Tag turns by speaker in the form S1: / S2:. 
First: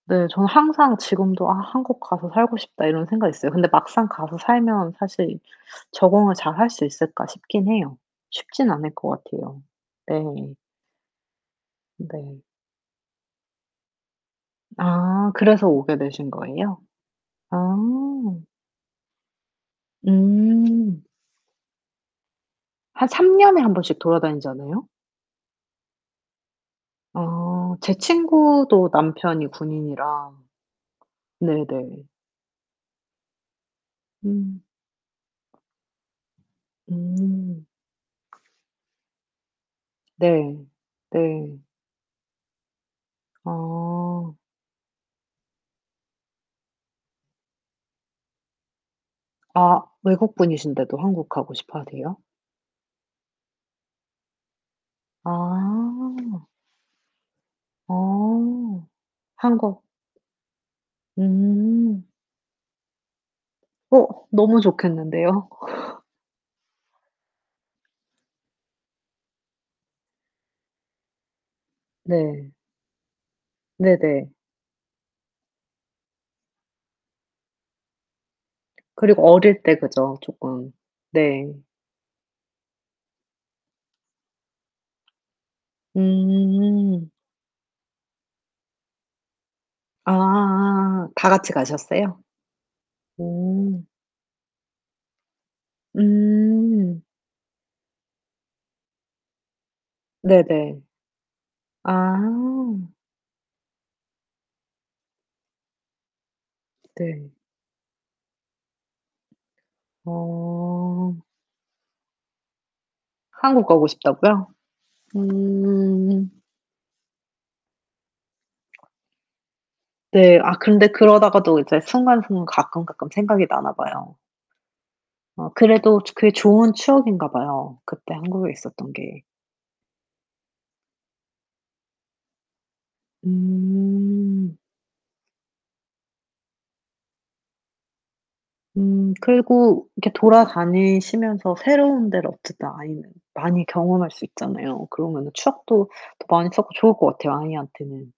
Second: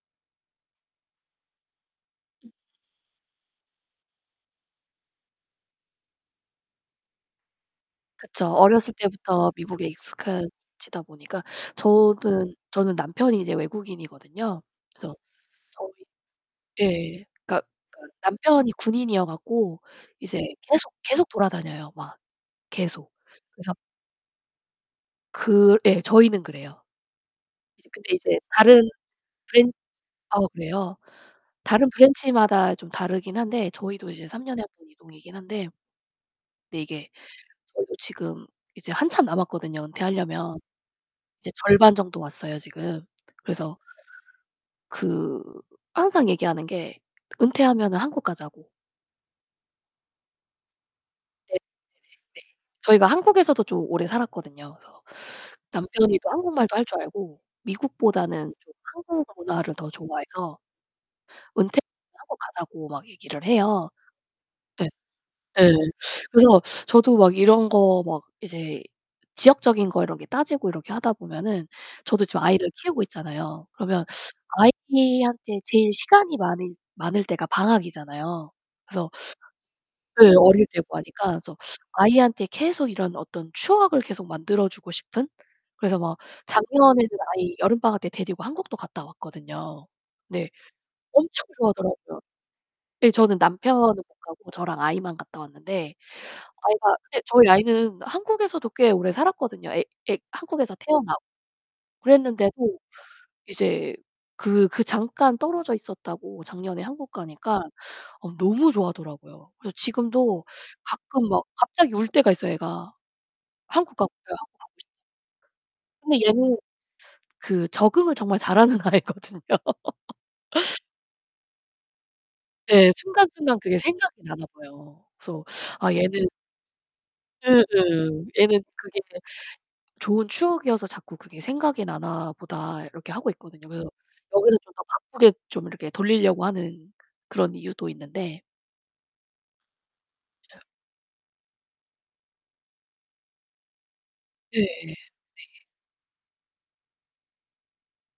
S1: 네 전 항상 지금도 '아 한국 가서 살고 싶다.'이런 생각이 있어요. 근데 막상 가서 살면 사실 적응을 잘 할 수 있을까 싶긴 해요.
S2: 그쵸.
S1: 쉽진 않을
S2: 어렸을
S1: 것
S2: 때부터
S1: 같아요.
S2: 미국에
S1: 네.
S2: 익숙해지다 보니까.
S1: 네.
S2: 저는 저는 남편이 이제 외국인이거든요. 그래서
S1: 아 그래서
S2: 저희
S1: 오게 되신 거예요?
S2: 예. 그니까
S1: 아.
S2: 남편이 군인이어 갖고 이제 계속
S1: 음.
S2: 계속 돌아다녀요. 막
S1: 한
S2: 계속.
S1: 3 년에
S2: 그래서
S1: 1 번씩 돌아다니지 않아요?
S2: 그 예. 저희는 그래요.
S1: 아.
S2: 이제
S1: 제
S2: 근데 이제 다른
S1: 친구도 남편이
S2: 브랜
S1: 군인이라.
S2: 어 그래요? 다른
S1: 네네.
S2: 브랜치마다 좀 다르긴 한데 저희도 이제 3
S1: 음.
S2: 년에 1 번 이동이긴 한데 근데 이게
S1: 음.
S2: 저희도 지금 이제 한참 남았거든요 은퇴하려면.
S1: 네.
S2: 이제
S1: 네.
S2: 절반 정도 왔어요 지금. 그래서
S1: 아.
S2: 그 항상 얘기하는 게 은퇴하면은 한국 가자고.
S1: 아 외국분이신데도 한국 가고
S2: 네. 네.
S1: 싶어 하세요?
S2: 저희가 한국에서도 좀 오래 살았거든요. 그래서 남편이 또
S1: 아.
S2: 한국말도 할 줄 알고 미국보다는 좀
S1: 어.
S2: 한국 문화를
S1: 한국.
S2: 더 좋아해서
S1: 음.
S2: 은퇴하고 가자고 막 얘기를 해요.
S1: 어 너무
S2: 예.
S1: 좋겠는데요.
S2: 예. 그래서 저도 막 이런 거 막 이제 지역적인 거 이런게 따지고 이렇게 하다 보면은 저도 지금
S1: 네.
S2: 아이를 키우고 있잖아요. 그러면
S1: 네네.
S2: 아이한테 제일 시간이 많을 많을 때가 방학이잖아요. 그래서
S1: 그리고 어릴 때 그죠.
S2: 예. 어릴
S1: 쪼끔.
S2: 때고 하니까.
S1: 네.
S2: 그래서 아이한테 계속 이런 어떤 추억을 계속 만들어 주고 싶은? 그래서 막 작년에는
S1: 음.
S2: 아이 여름방학 때 데리고 한국도 갔다 왔거든요. 네.
S1: 아
S2: 엄청
S1: 다같이
S2: 좋아하더라고요.
S1: 가셨어요?
S2: 예 저는 남편은
S1: 오.
S2: 못 가고 저랑 아이만 갔다 왔는데 아이가
S1: 음.
S2: 근데 저희 아이는 한국에서도 꽤 오래 살았거든요. 애 애 한국에서
S1: 네네.
S2: 태어나고.
S1: 아.
S2: 그랬는데도 이제 그 그 잠깐 떨어져 있었다고 작년에 한국
S1: 네.
S2: 가니까 어 너무 좋아하더라고요. 그래서 지금도
S1: 어.
S2: 가끔 막 갑자기 울 때가 있어요 애가.
S1: 한국 가고
S2: 한국 가고
S1: 싶다고요?
S2: [unintelligible] 근데
S1: 음.
S2: 얘는 그 적응을 정말 잘하는 아이거든요.
S1: 네. 아 근데 그러다가도 이제 순간 순간 가끔
S2: 예.
S1: 가끔 생각이
S2: 순간순간 그게
S1: 나나봐요.
S2: 생각이 나나 봐요. 그래서
S1: 어
S2: 아
S1: 그래도
S2: 얘는
S1: 그게 좋은
S2: 예예.
S1: 추억인가봐요. 그때 한국에
S2: '얘는
S1: 있었던
S2: 그게
S1: 게.
S2: 좋은 추억이어서 자꾸 그게 생각이 나나 보다.' 이렇게 하고 있거든요. 그래서
S1: 음.
S2: 여기서 좀 더 바쁘게 좀 이렇게 돌리려고 하는 그런 이유도 있는데.
S1: 음. 그리고 이렇게 돌아 다니시면서 새로운 데를 어쨌든 아이는 많이 경험할 수
S2: 예.
S1: 있잖아요.
S2: 네.
S1: 그러면은 추억도 더 많이 쌓고 좋을거 같아요 아이한테는.